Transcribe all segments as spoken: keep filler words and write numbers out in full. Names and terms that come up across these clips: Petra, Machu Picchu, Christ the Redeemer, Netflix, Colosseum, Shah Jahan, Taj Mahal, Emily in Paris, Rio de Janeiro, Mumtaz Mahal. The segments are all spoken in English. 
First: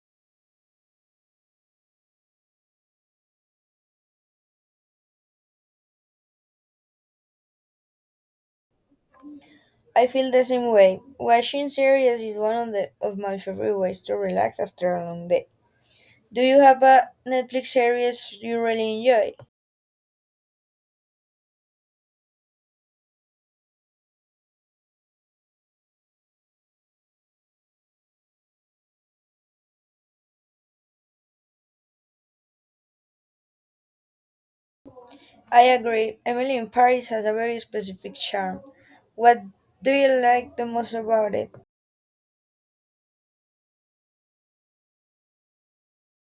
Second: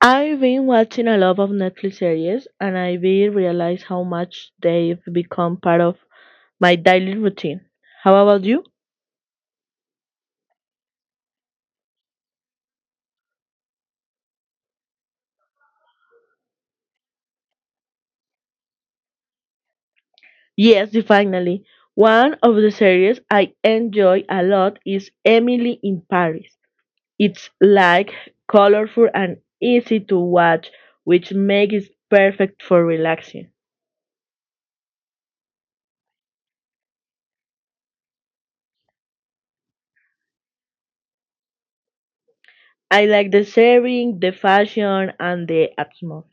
I've been watching a lot of Netflix series and I really realize how much they've become part of my daily routine. How about you? I feel the same way. Watching series is one of the of my favorite ways to relax after a long day. Do you have a Netflix series you really enjoy? Yes, definitely. One of the series I enjoy a lot is Emily in Paris. It's like colorful and easy to watch, which makes it perfect for relaxing. I agree. Emily in Paris has a very specific charm. What do you like the most about it? I like the setting, the fashion, and the atmosphere.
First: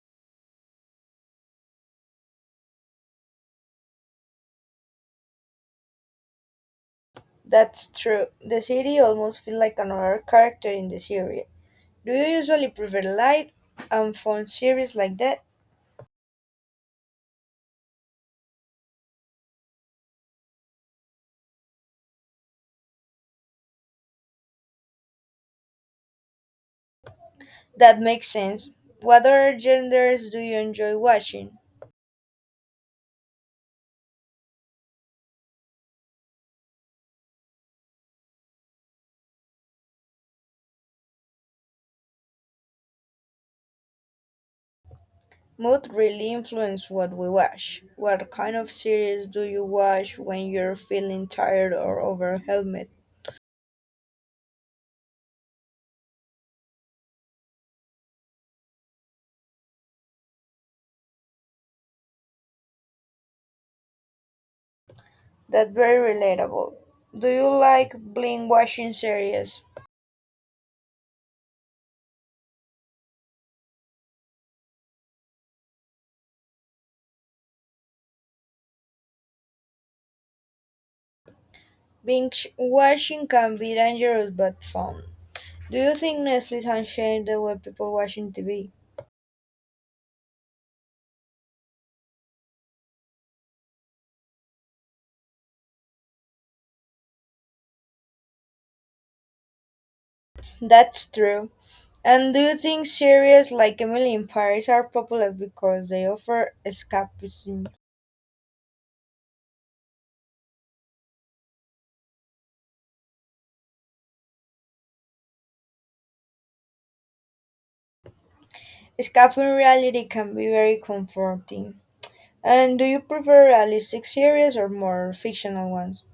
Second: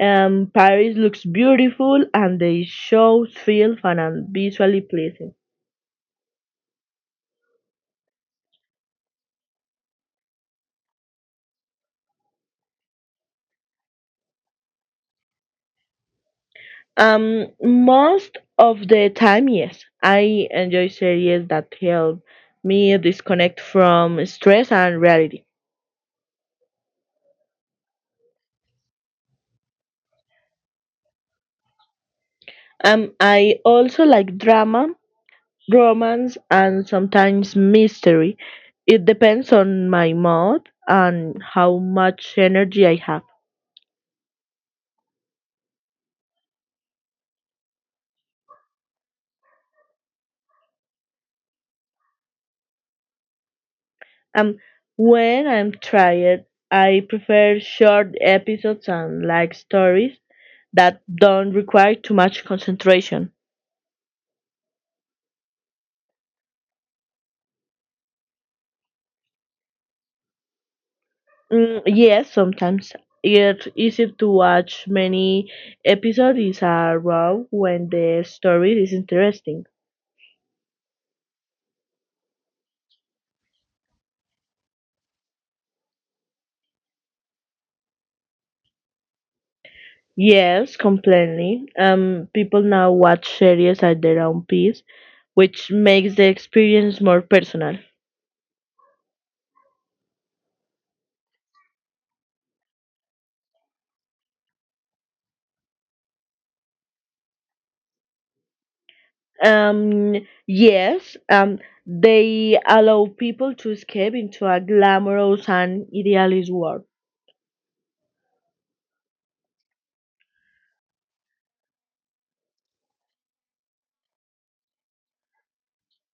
Um, Paris looks beautiful and the shows feel fun and visually pleasing. That's true. The city almost feels like another character in the series. Do you usually prefer light and fun series like that? Um, most of the time, yes, I enjoy series that help me disconnect from stress and reality. That makes sense. What other genders do you enjoy watching? Um, I also like drama, romance, and sometimes mystery. It depends on my mood and how much energy I have. Mood really influences what we watch. What kind of series do you watch when you're feeling tired or overwhelmed? Um, when I'm tired, I prefer short episodes and like stories that don't require too much concentration. That's very relatable. Do you like binge watching series? Mm, yes, sometimes it's easy to watch many episodes are raw when the story is interesting. Binge watching can be dangerous but fun. Do you think Netflix has changed the way people watching T V? Yes, completely. Um, people now watch series at their own pace, which makes the experience more personal. That's true. And do you think series like Emily in Paris are popular because they offer escapism? Um, yes, um, they allow people to escape into a glamorous and idealist world. Escaping reality can be very comforting. And do you prefer realistic series or more fictional ones?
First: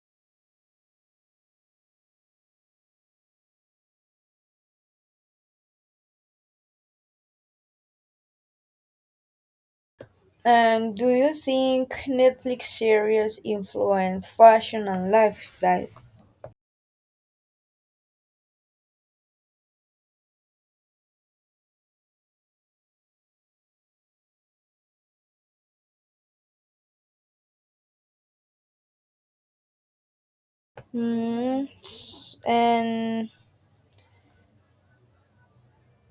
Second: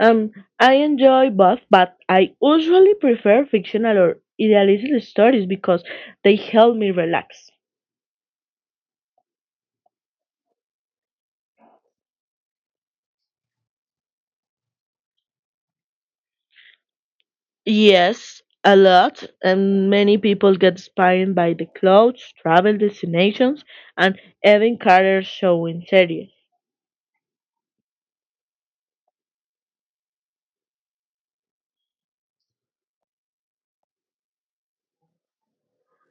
Um, I enjoy both, but I usually prefer fictional or idealistic stories because they help me relax. And do you think Netflix series influence fashion and lifestyle? Yes, a lot, and many people get inspired by the clothes, travel destinations, and even career showing series. Hmm. And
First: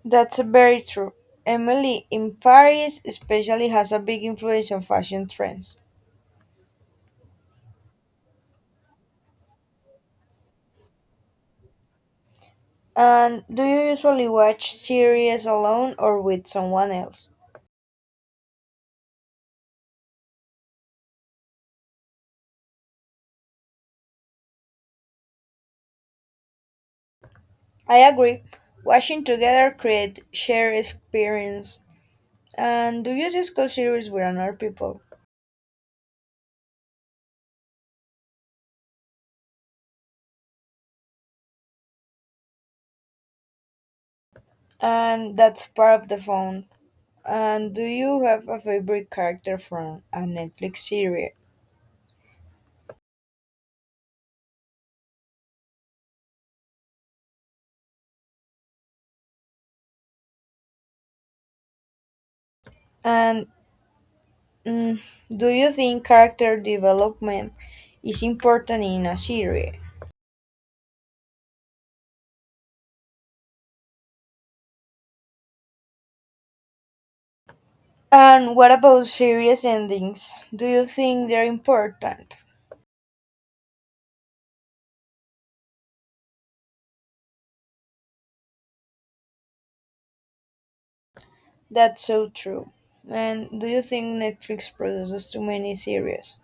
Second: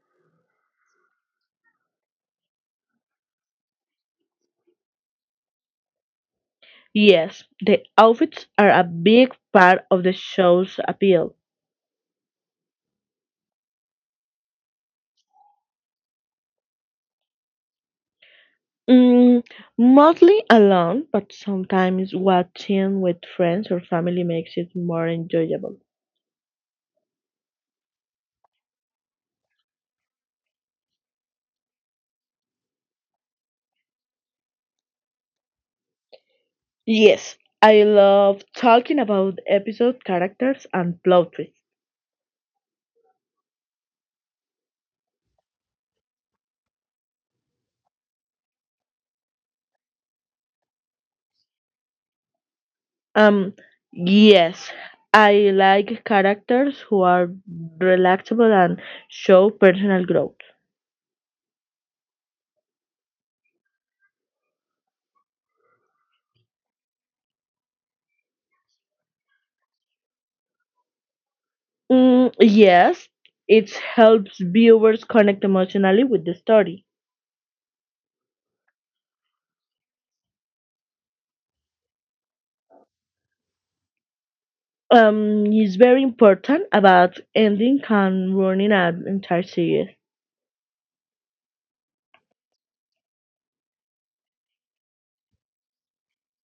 that's very true. Emily in Paris especially has a big influence on fashion trends. Yes, the outfits are a big part of the show's appeal. And do you usually watch series alone or with someone else? Mm, Mostly alone, but sometimes watching with friends or family makes it more enjoyable. I agree. Watching together create shared experience. And do you discuss series with other people? Yes, I love talking about episode characters and plot twists. And that's part of the fun. And do you have a favorite character from a Netflix series? Um, yes, I like characters who are relatable and show personal growth. And mm, do you think character development is important in a series? Mm, yes, it helps viewers connect emotionally with the story. And what about series endings? Do you think they're important? Um, it's very important about ending and ruining an entire series. That's so true. And do you think Netflix produces too many series?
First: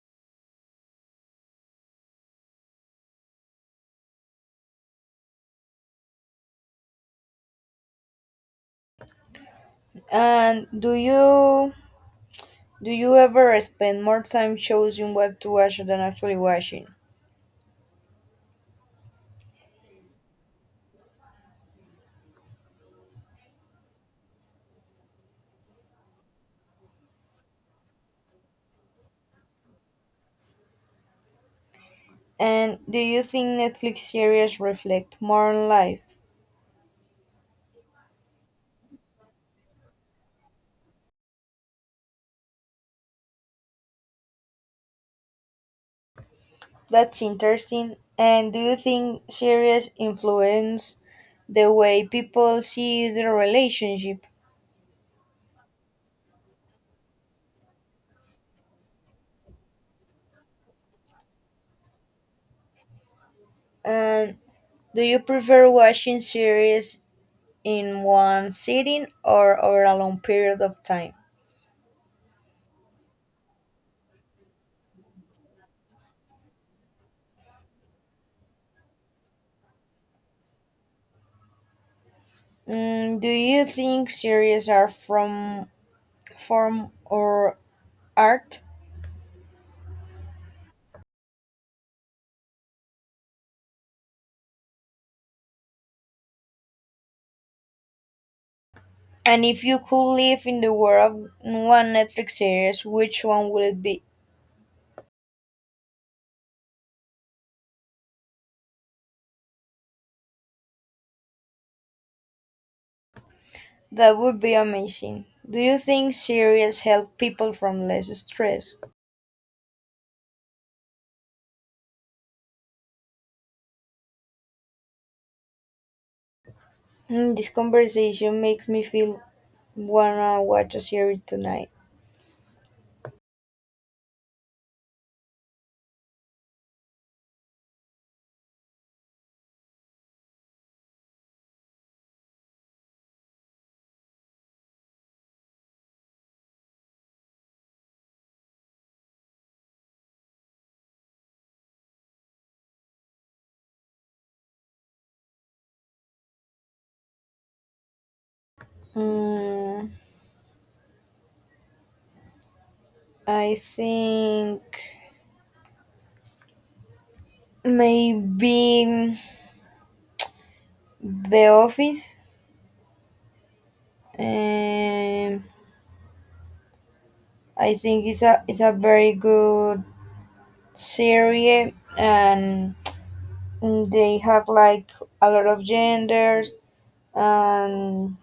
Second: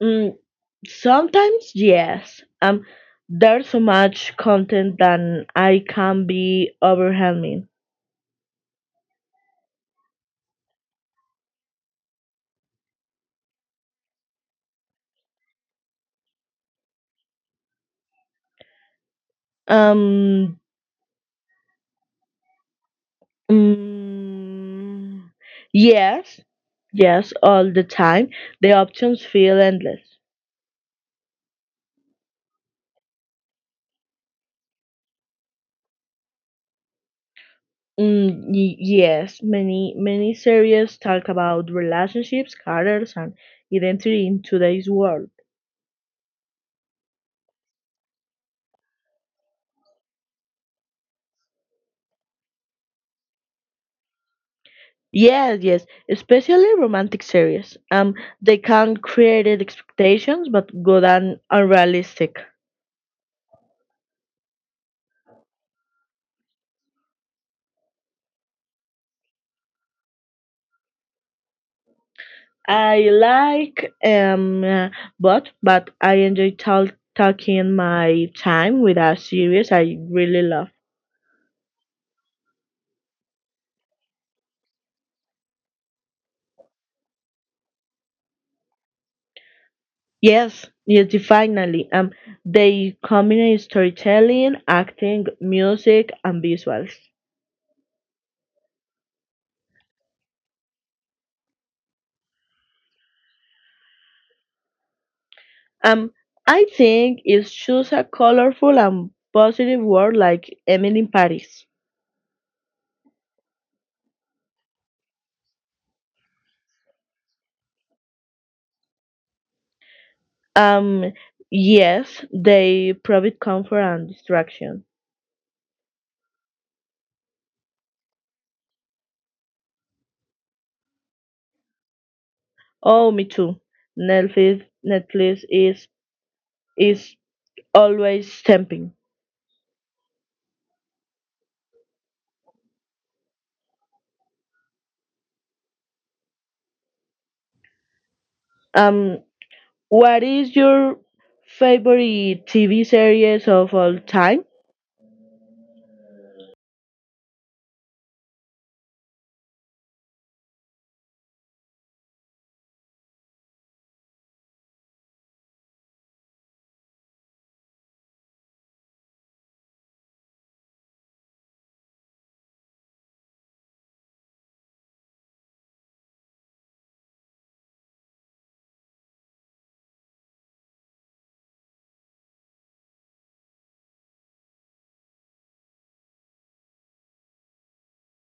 Mm, Sometimes yes. Um, there's so much content that I can be overwhelming. And do you do you ever spend more time choosing what to watch than actually watching? Um, mm, yes, yes, all the time. The options feel endless. And do you think Netflix series reflect modern life? Mm, y- yes, many many series talk about relationships, careers, and identity in today's world. That's interesting. And do you think series influence the way people see their relationship? Yes, yes, especially romantic series. Um, they can create expectations, but good and unrealistic. And do you prefer watching series in one sitting or over a long period of time? I like um, uh, but but I enjoy tal- talking my time with a series I really love. Mm, do you think series are from form or art? Yes, yes, definitely. Um, they combine storytelling, acting, music, and visuals. And if you could live in the world of one Netflix series, which one would it be? Um, I think it's just a colorful and positive world like Emily in Paris. That would be amazing. Do you think cereals help people from less stress? Um, yes, they provide comfort and distraction. Hmm, this conversation makes me feel wanna watch a series tonight. Oh, me too. Netflix, Netflix is is always tempting. Um, what is your favorite T V series of all time? Mm, I think maybe The Office. Um, I think it's a it's a very good series, and they have like a lot of genders, and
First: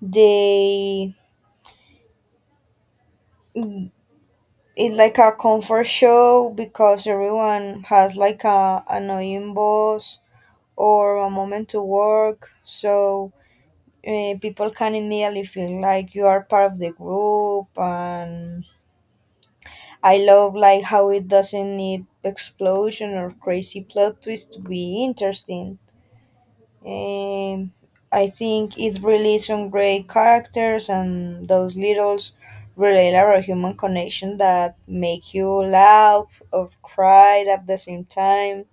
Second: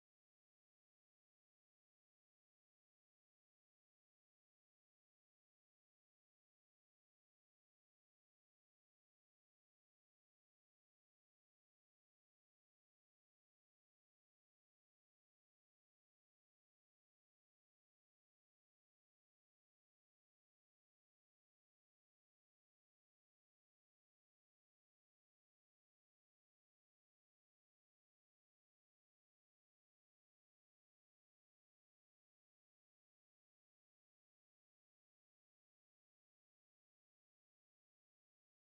they it's like a comfort show because everyone has like a annoying boss or a moment to work, so uh, people can immediately feel like you are part of the group, and I love like how it doesn't need explosion or crazy plot twist to be interesting. um, I think it really some great characters and those little relatable human connection that make you laugh or cry at the same time.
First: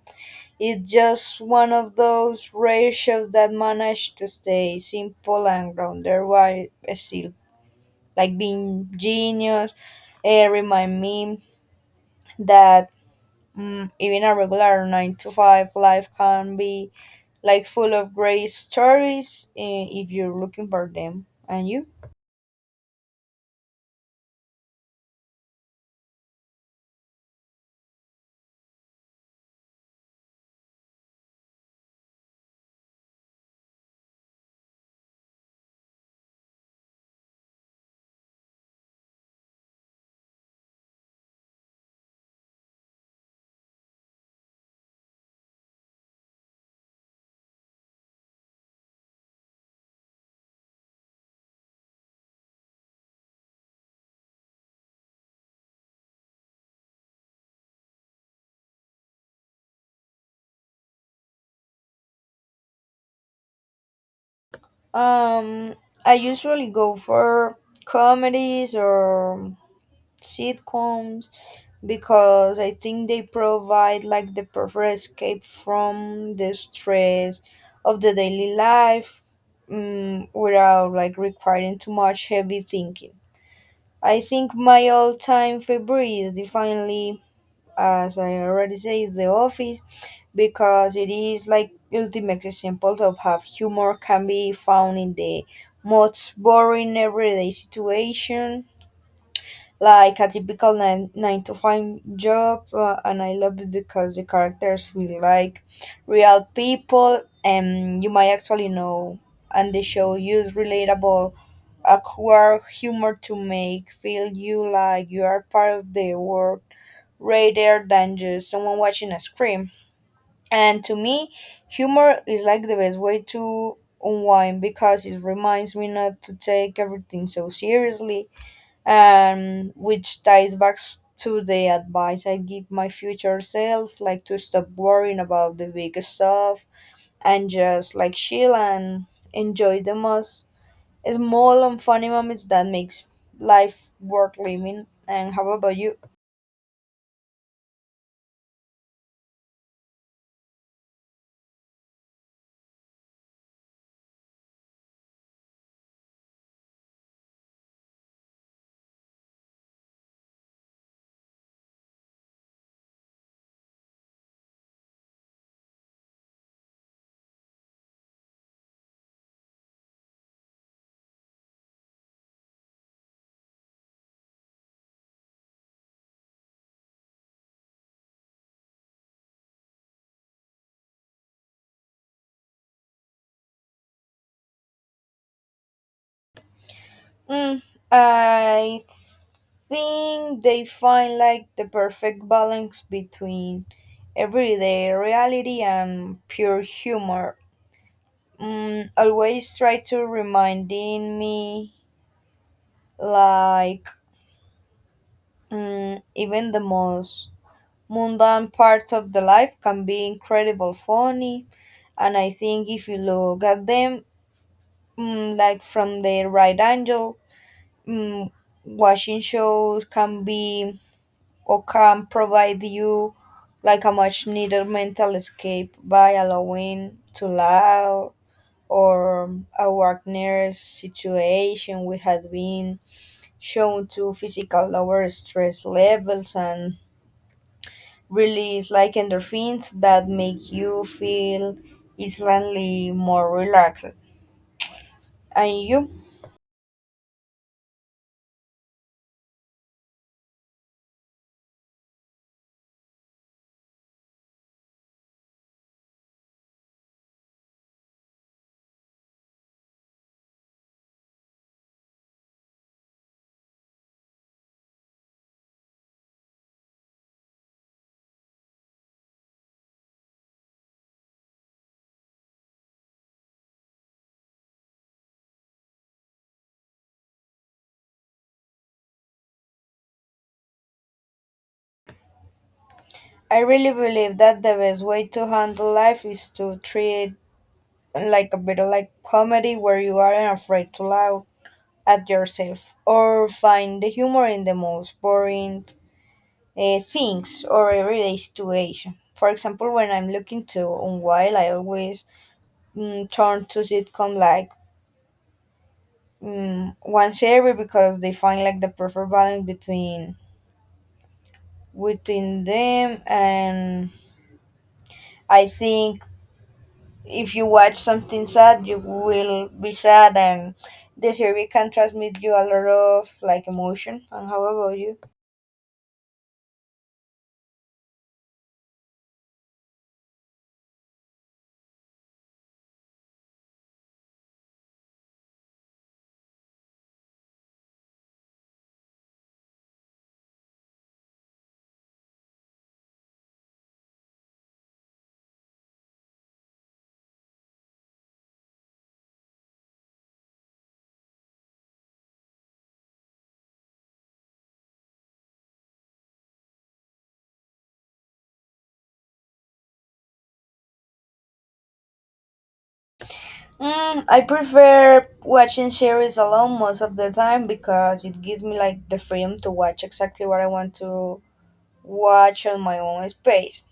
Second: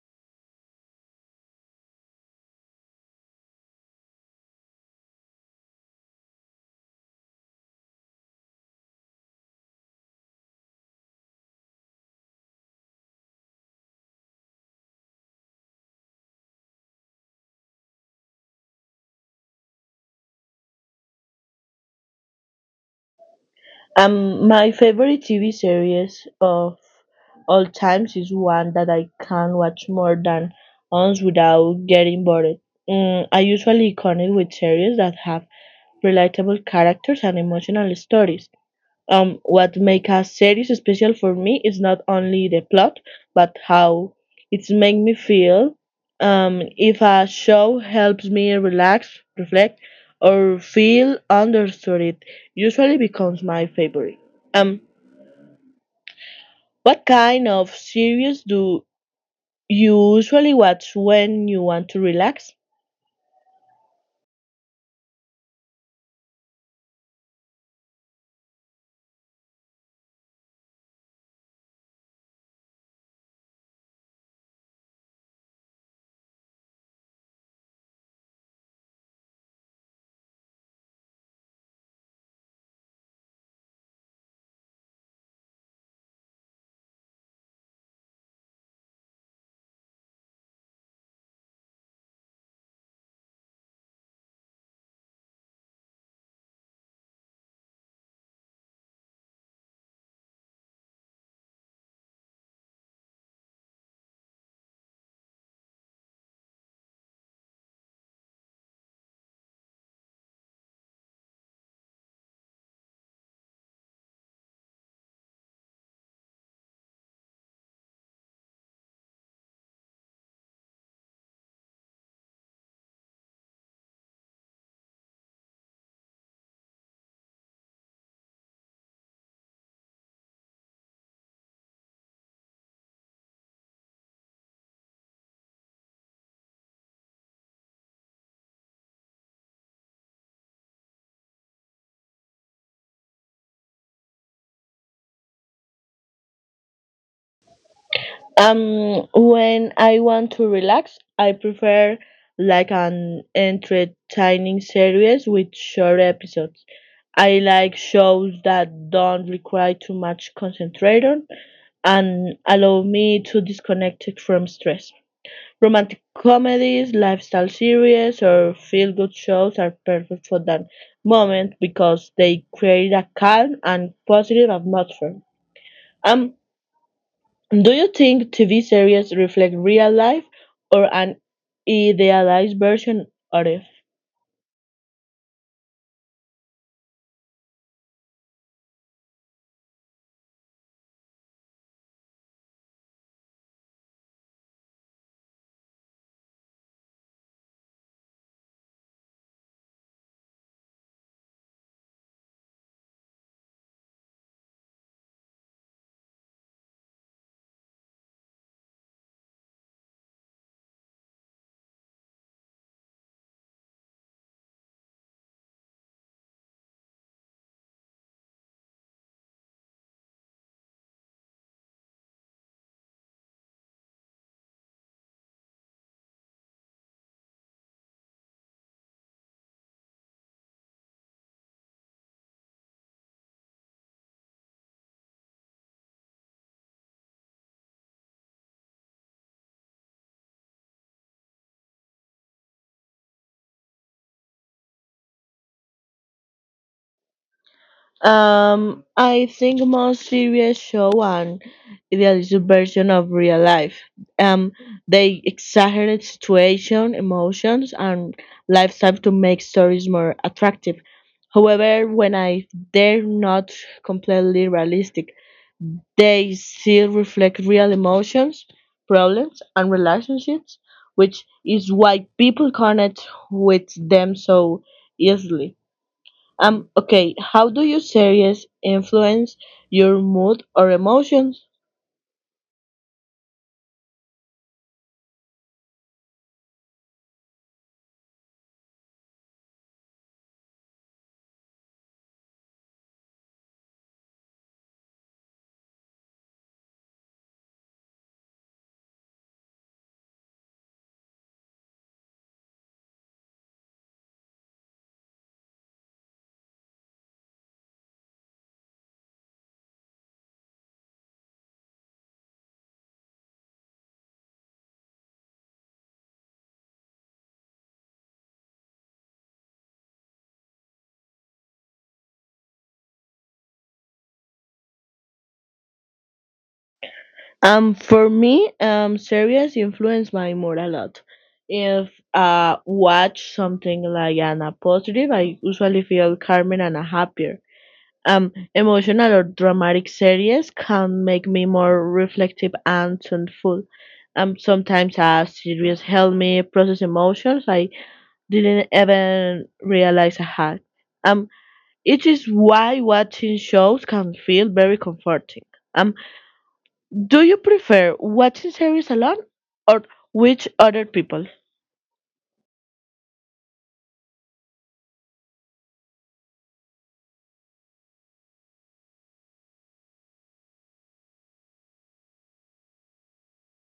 It's just one of those rare shows that manage to stay simple and grounded while still like being genius. It remind me that, Mm, even a regular nine to five life can be like full of great stories, eh, if you're looking for them. And you? Um, my favorite T V series of all times is one that I can watch more than once without getting bored. Mm, I usually connect with series that have relatable characters and emotional stories. Um, what make a series special for me is not only the plot, but how it's make me feel. Um, if a show helps me relax, reflect, or feel understood, it usually becomes my favorite. Um, what kind of series do you usually watch when you want to relax? Um, I usually go for comedies or sitcoms because I think they provide like the perfect escape from the stress of the daily life, um, without like requiring too much heavy thinking. I think my all-time favorite is definitely, as I already say, The Office, because it is like ultimate example of how humor can be found in the most boring everyday situation, like a typical nine, nine to five job. Uh, and I love it because the characters feel like real people, and you might actually know, and the show use relatable awkward humor to make feel you like you are part of the world rather than just someone watching a screen. And to me, humor is like the best way to unwind because it reminds me not to take everything so seriously, um, which ties back s- to the advice I give my future self, like to stop worrying about the big stuff and just like chill and enjoy the most small and funny moments that makes life worth living. And how about you? Um, when I want to relax, I prefer like an entertaining series with short episodes. I like shows that don't require too much concentration and allow me to disconnect it from stress. Romantic comedies, lifestyle series, or feel good shows are perfect for that moment because they create a calm and positive atmosphere. Um, do you think T V series reflect real life or an idealized version of it? Mm, I think they find like the perfect balance between everyday reality and pure humor. Mm, always try to reminding me like, mm, even the most mundane parts of the life can be incredible funny, and I think if you look at them, mm, like from the right angle. Mm, Watching shows can be or can provide you like a much needed mental escape by allowing to laugh or a Wagner's situation we had been shown to physical lower stress levels and release like endorphins that make you feel instantly more relaxed. And you? Um, I think most series show an idealized version of real life. Um, they exaggerate situation, emotions, and lifestyle to make stories more attractive. However, when I they're not completely realistic, they still reflect real emotions, problems, and relationships, which is why people connect with them so easily. Um, okay, how do you series influence your mood or emotions? I really believe that the best way to handle life is to treat it like a bit of like comedy where you aren't afraid to laugh at yourself or find the humor in the most boring uh, things or everyday situation. For example, when I'm looking to unwind, I always mm, turn to sitcom like, mm, once every, because they find like the perfect balance between between them, and I think if you watch something sad you will be sad, and the series can transmit you a lot of like emotion. And how about you? Um, for me, um, series influence my mood a lot. If I watch something like an a positive, I usually feel calmer and happier. Um, emotional or dramatic series can make me more reflective and thoughtful. Um, sometimes a series help me process emotions I didn't even realize I had. Um, it is why watching shows can feel very comforting. Um, do you prefer watching series alone or with other people? mm, I prefer watching series alone most of the time because it gives me like the freedom to watch exactly what I want to watch on my own space.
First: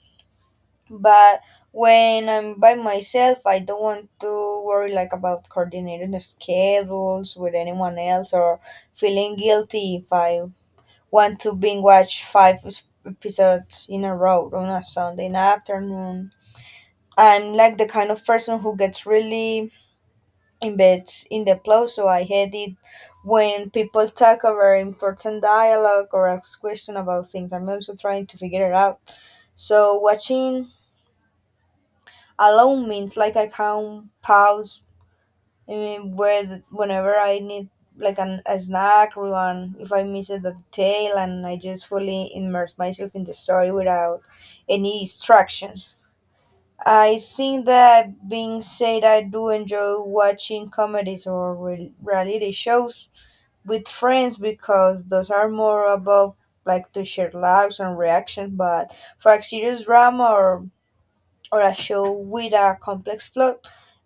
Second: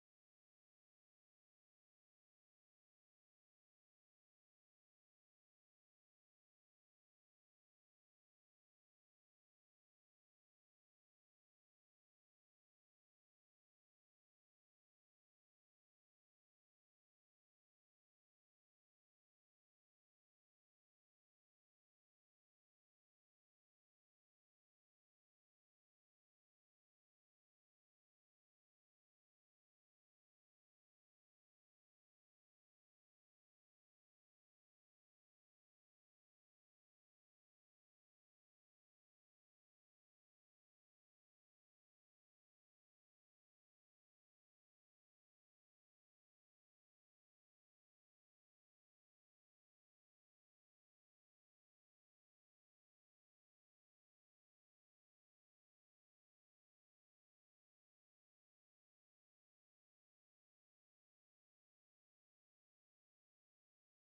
But when I'm by myself I don't want to worry like about coordinating the schedules with anyone else, or feeling guilty if I want to binge watch five s- episodes in a row on a Sunday afternoon. I'm like the kind of person who gets really embeds in the plot, so I hate it when people talk over important dialogue or ask questions about things. I'm also trying to figure it out. So watching alone means like I can pause, I mean, where whenever I need like an, a snack or one, if I miss a detail, and I just fully immerse myself in the story without any distractions. I think that being said, I do enjoy watching comedies or re- reality shows with friends because those are more about like to share laughs and reactions. But for a serious drama or or a show with a complex plot,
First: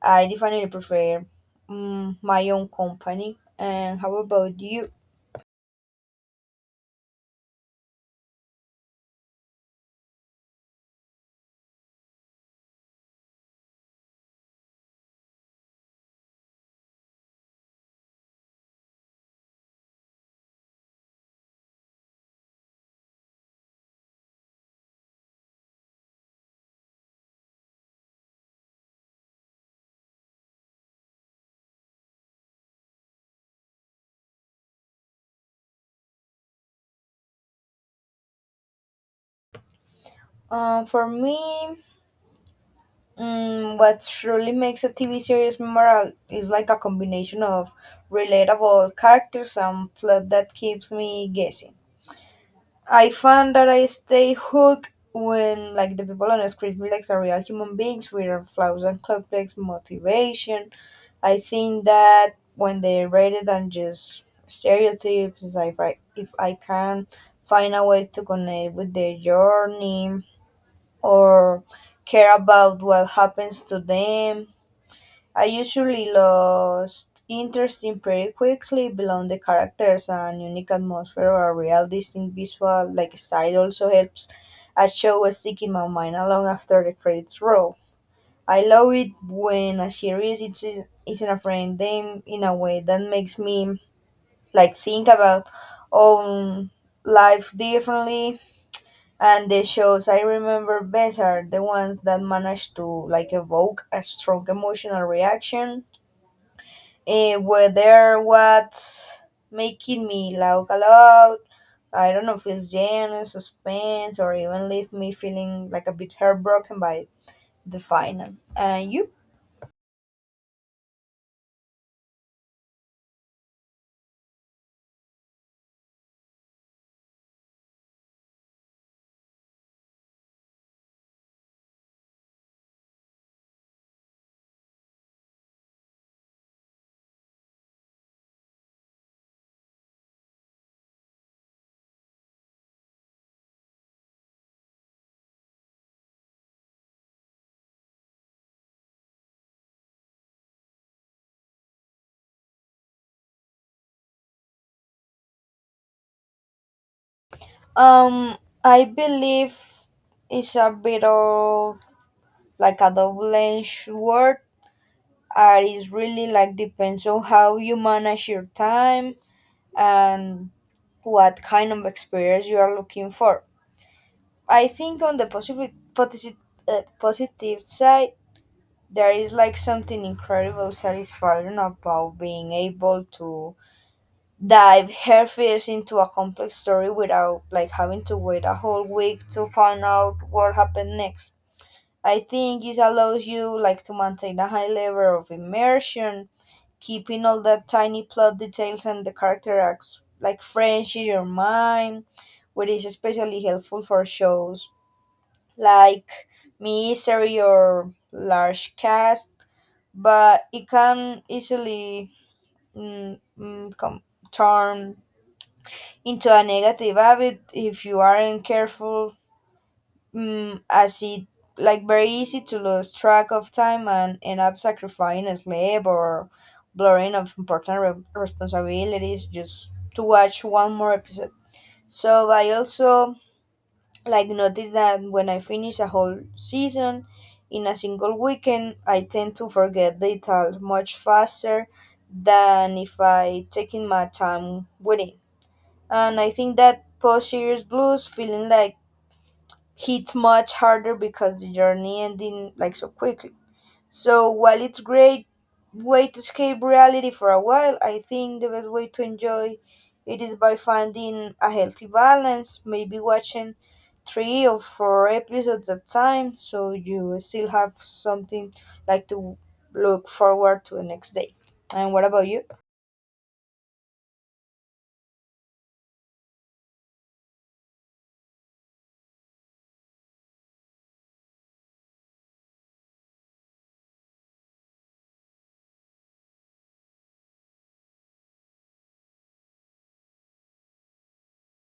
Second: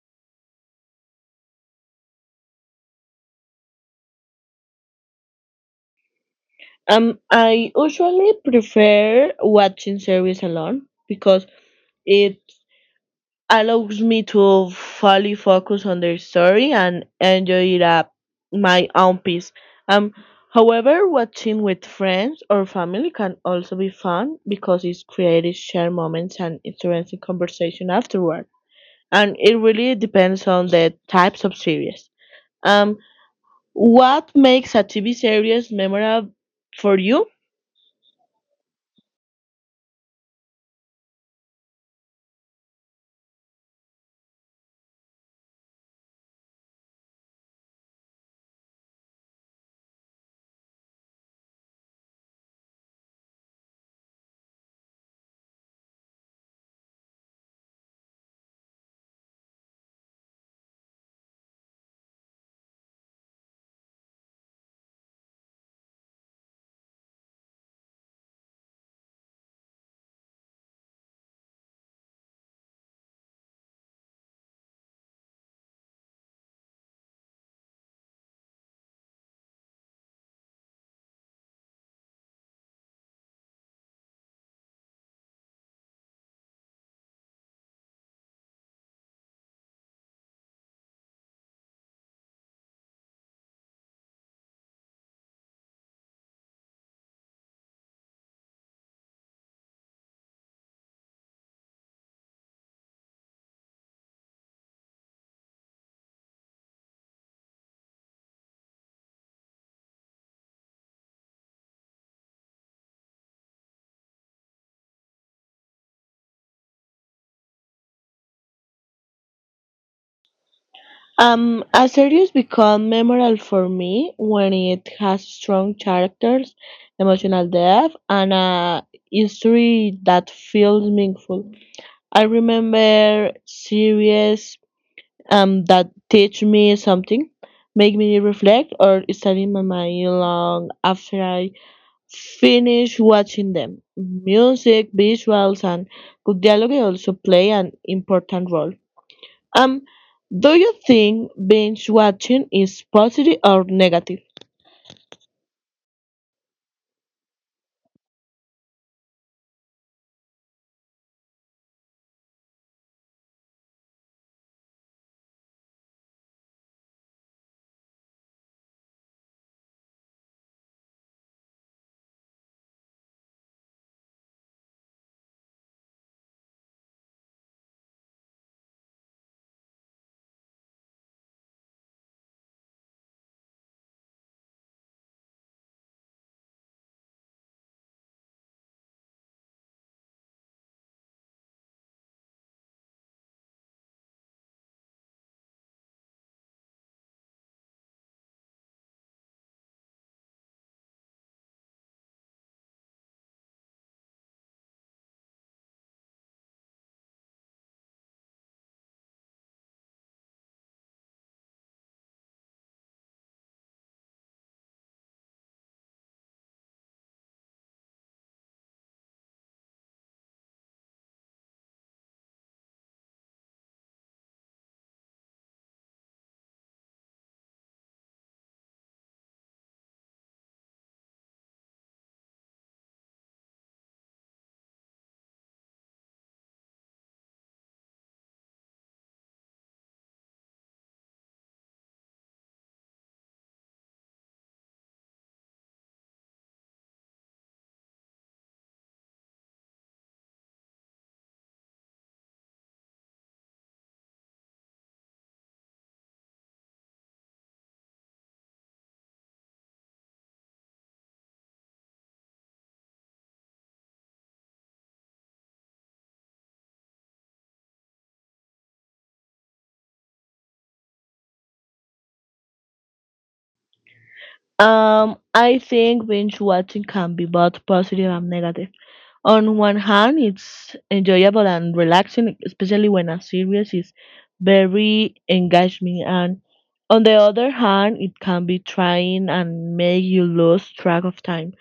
I definitely prefer mm, my own company. And how about you? Um, I usually prefer watching series alone because it allows me to fully focus on the story and enjoy it at my own pace. Um, However, watching with friends or family can also be fun because it creates shared moments and interesting conversation afterward. And it really depends on the types of series. Um, what makes a T V series memorable for you? Um, for me, mm, what really makes a T V series memorable is like a combination of relatable characters and plot that keeps me guessing. I find that I stay hooked when like the people on the screen feel like are real human beings with flaws and complex motivation. I think that when they rather than just stereotypes, is like if I if I can find a way to connect with their journey or care about what happens to them. I usually lost interest in pretty quickly beyond the characters, and unique atmosphere or a real distinct visual like style also helps a show stick in my mind long after the credits roll. I love it when a series is isn't afraid them in a way that makes me like think about own life differently, and the shows I remember best are the ones that manage to like evoke a strong emotional reaction, eh, whether what's making me laugh aloud, I don't know, feels genuine suspense or even leave me feeling like a bit heartbroken by the final. And you? Um, a series become memorable for me when it has strong characters, emotional depth, and a history that feels meaningful. I remember series um, that teach me something, make me reflect, or study my mind long after I finish watching them. Music, visuals, and good dialogue also play an important role. Um, do you think binge watching is positive or negative? Um, I believe it's a bit of like a double-edged sword, and it's really like depends on how you manage your time and what kind of experience you are looking for. I think on the positive positive, uh, positive side, there is like something incredible satisfying about being able to dive headfirst into a complex story without like having to wait a whole week to find out what happened next. I think it allows you like to maintain a high level of immersion, keeping all the tiny plot details and the character acts like fresh in your mind, which is especially helpful for shows like mystery or large cast. But it can easily mm, mm, come turn into a negative habit if you aren't careful, mm, as it like very easy to lose track of time and end up sacrificing sleep or blurring of important re- responsibilities just to watch one more episode. So I also like notice that when I finish a whole season in a single weekend I tend to forget details much faster than if I taking my time with it, and I think that post serious blues feeling like hits much harder because the journey ending like so quickly. So while it's great way to escape reality for a while, I think the best way to enjoy it is by finding a healthy balance, maybe watching three or four episodes at time so you still have something like to look forward to the next day. And what about you? Um, I think binge watching can be both positive and negative. On one hand, it's enjoyable and relaxing, especially when a series is very engaging. And on the other hand, it can be trying and make you lose track of time.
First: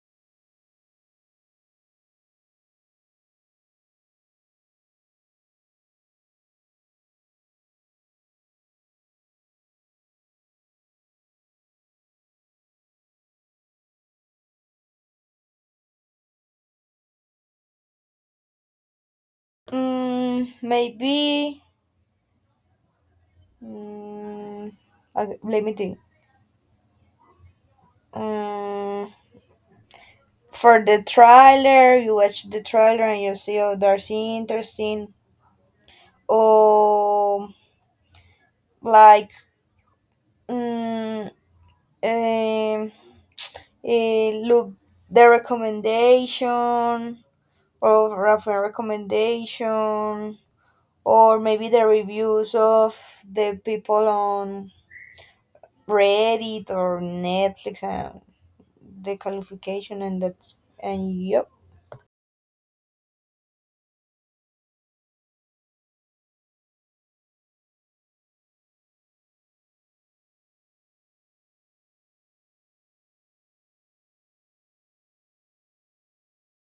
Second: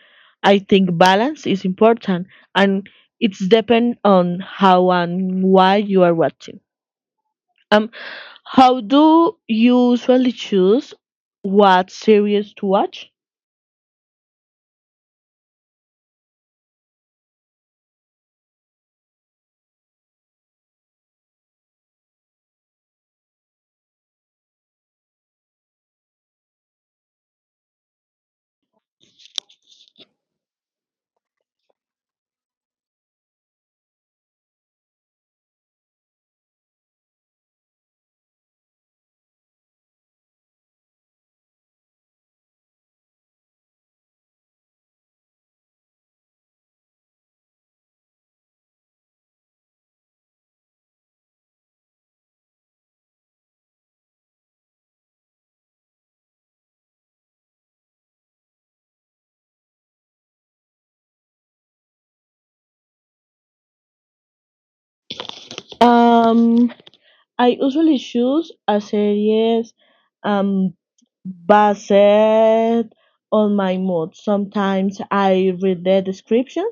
I think balance is important, and it's depend on how and why you are watching. Um, how do you usually choose what series to watch? Mm, maybe. Mm, okay, let me think. Mm, for the trailer, you watch the trailer and you see, oh, that's interesting. Oh, like, mm, um, eh, look, the recommendation or reference recommendation, or maybe the reviews of the people on Reddit or Netflix and the qualification and that's and yep. Um, I usually choose a series um, based on my mood. Sometimes I read the description,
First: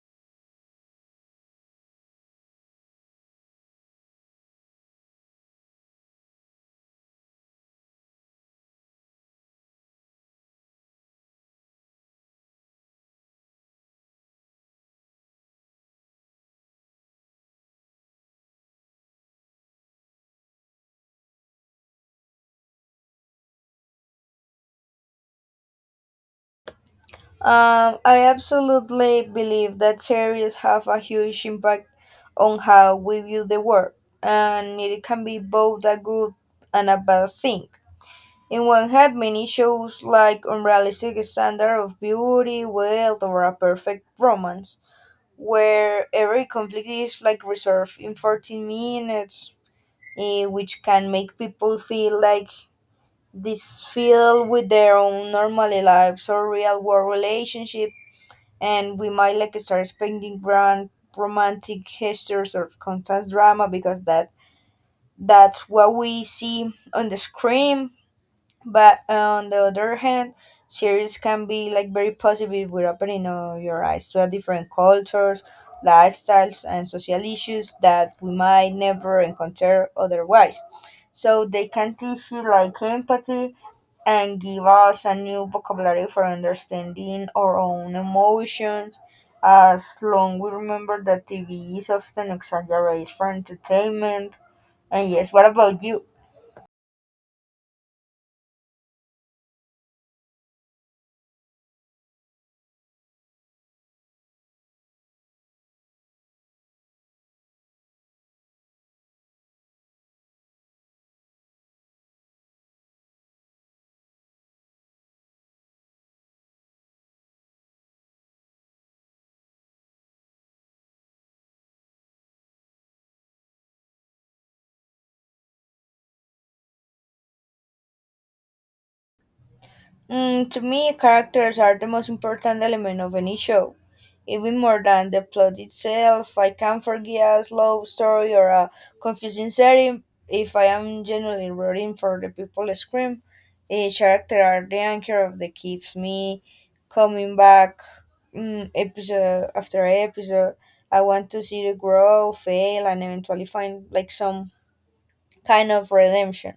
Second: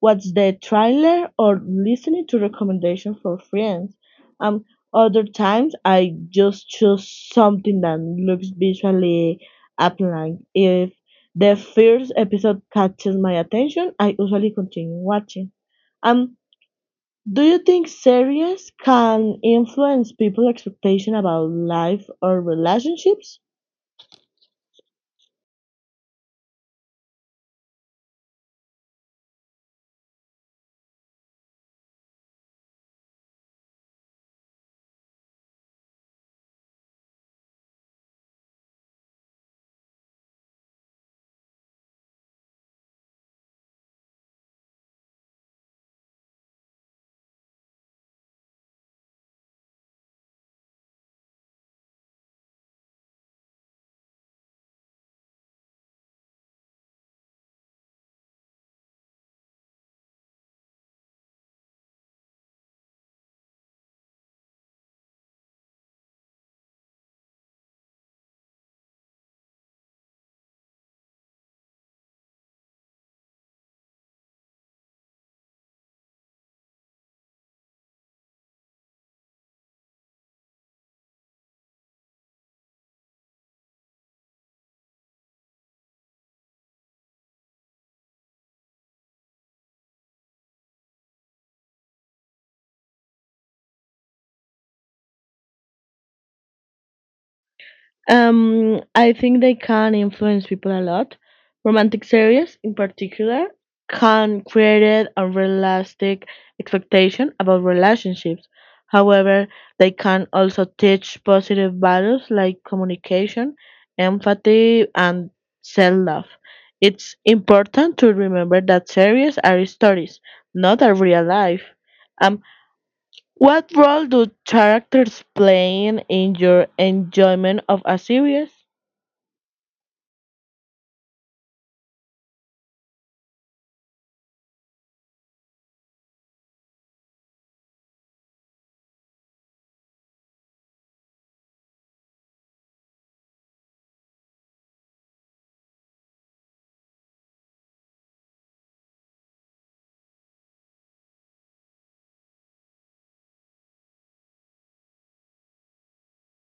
watch the trailer, or listen to recommendation for friends. Um, Other times I just choose something that looks visually appealing. If the first episode catches my attention, I usually continue watching. Um, do you think series can influence people's expectation about life or relationships? Um, I absolutely believe that series have a huge impact on how we view the world, and it can be both a good and a bad thing. In one hand, many shows like unrealistic standard of beauty, wealth, or a perfect romance, where every conflict is like resolved in fourteen minutes, eh, which can make people feel like this feel with their own normal lives or real world relationships, and we might like start expecting grand romantic histories or constant drama because that that's what we see on the screen. But on the other hand, series can be like very positive with opening, uh, your eyes to a different cultures, lifestyles, and social issues that we might never encounter otherwise. So they can teach you like empathy and give us a new vocabulary for understanding our own emotions. As long we remember that T V is often exaggerated for entertainment. And yes, what about you? Um, I think they can influence people a lot. Romantic series, in particular, can create unrealistic expectation about relationships. However, they can also teach positive values like communication, empathy, and self-love. It's important to remember that series are stories, not a real life. Um, what role do characters play in your enjoyment of a series? Mm, to me, characters are the most important element of any show. Even more than the plot itself, I can forgive a slow story or a confusing setting if I am genuinely rooting for the people I scream. The character are the anchor that keeps me coming back, mm, episode after episode. I want to see the grow, fail, and eventually find like some kind of redemption.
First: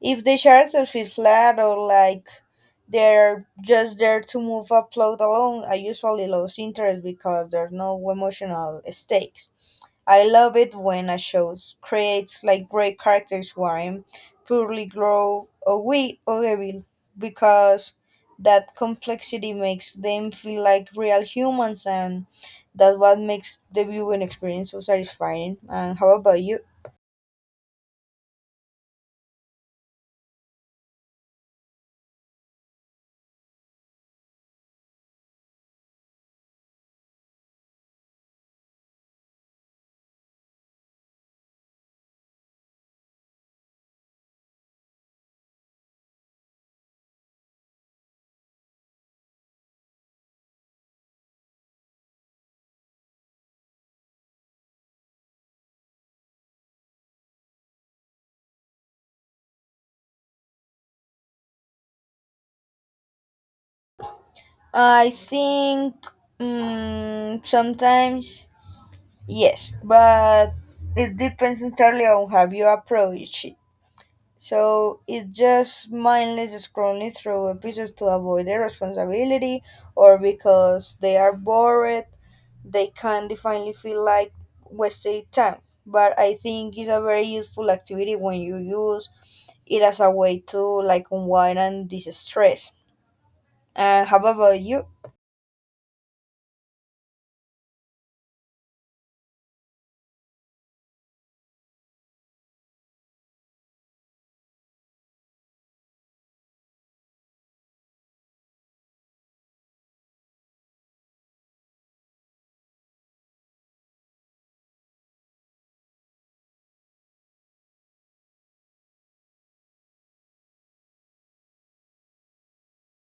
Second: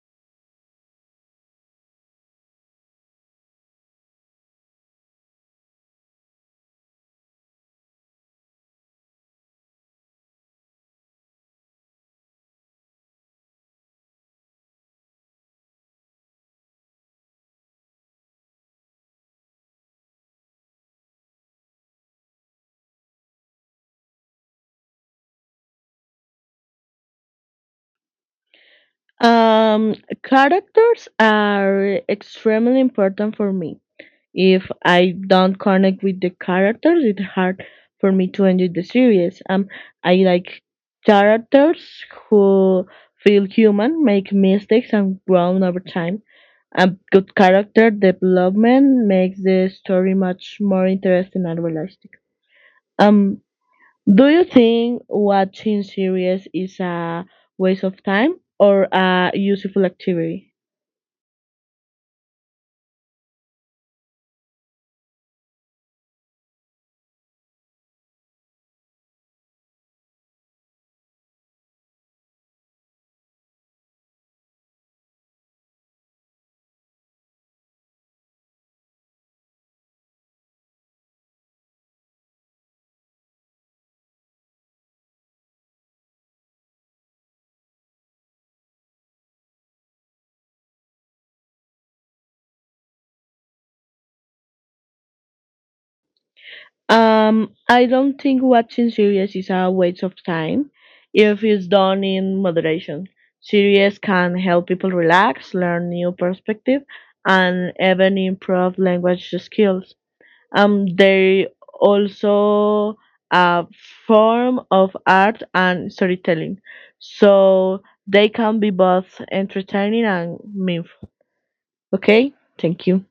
If the characters feel flat or like they're just there to move a plot along, I usually lose interest because there's no emotional stakes. I love it when a show creates like great characters who are purely grow or we or evil, because that complexity makes them feel like real humans, and that's what makes the viewing experience so satisfying. And how about you? Um, Characters are extremely important for me. If I don't connect with the characters, it's hard for me to enjoy the series. Um, I like characters who feel human, make mistakes, and grow over time. A good character development makes the story much more interesting and realistic. Um, do you think watching series is a waste of time or a useful activity? I think mm sometimes yes, but it depends entirely on how you approach it. So it's just mindless scrolling through episodes to avoid their responsibility or because they are bored, they can definitely feel like wasted time. But I think it's a very useful activity when you use it as a way to like unwind and de-stress. And how about you? Um, I don't think watching series is a waste of time if it's done in moderation. Series can help people relax, learn new perspective, and even improve language skills. Um, they also a form of art and storytelling, so they can be both entertaining and meaningful. Okay, thank you.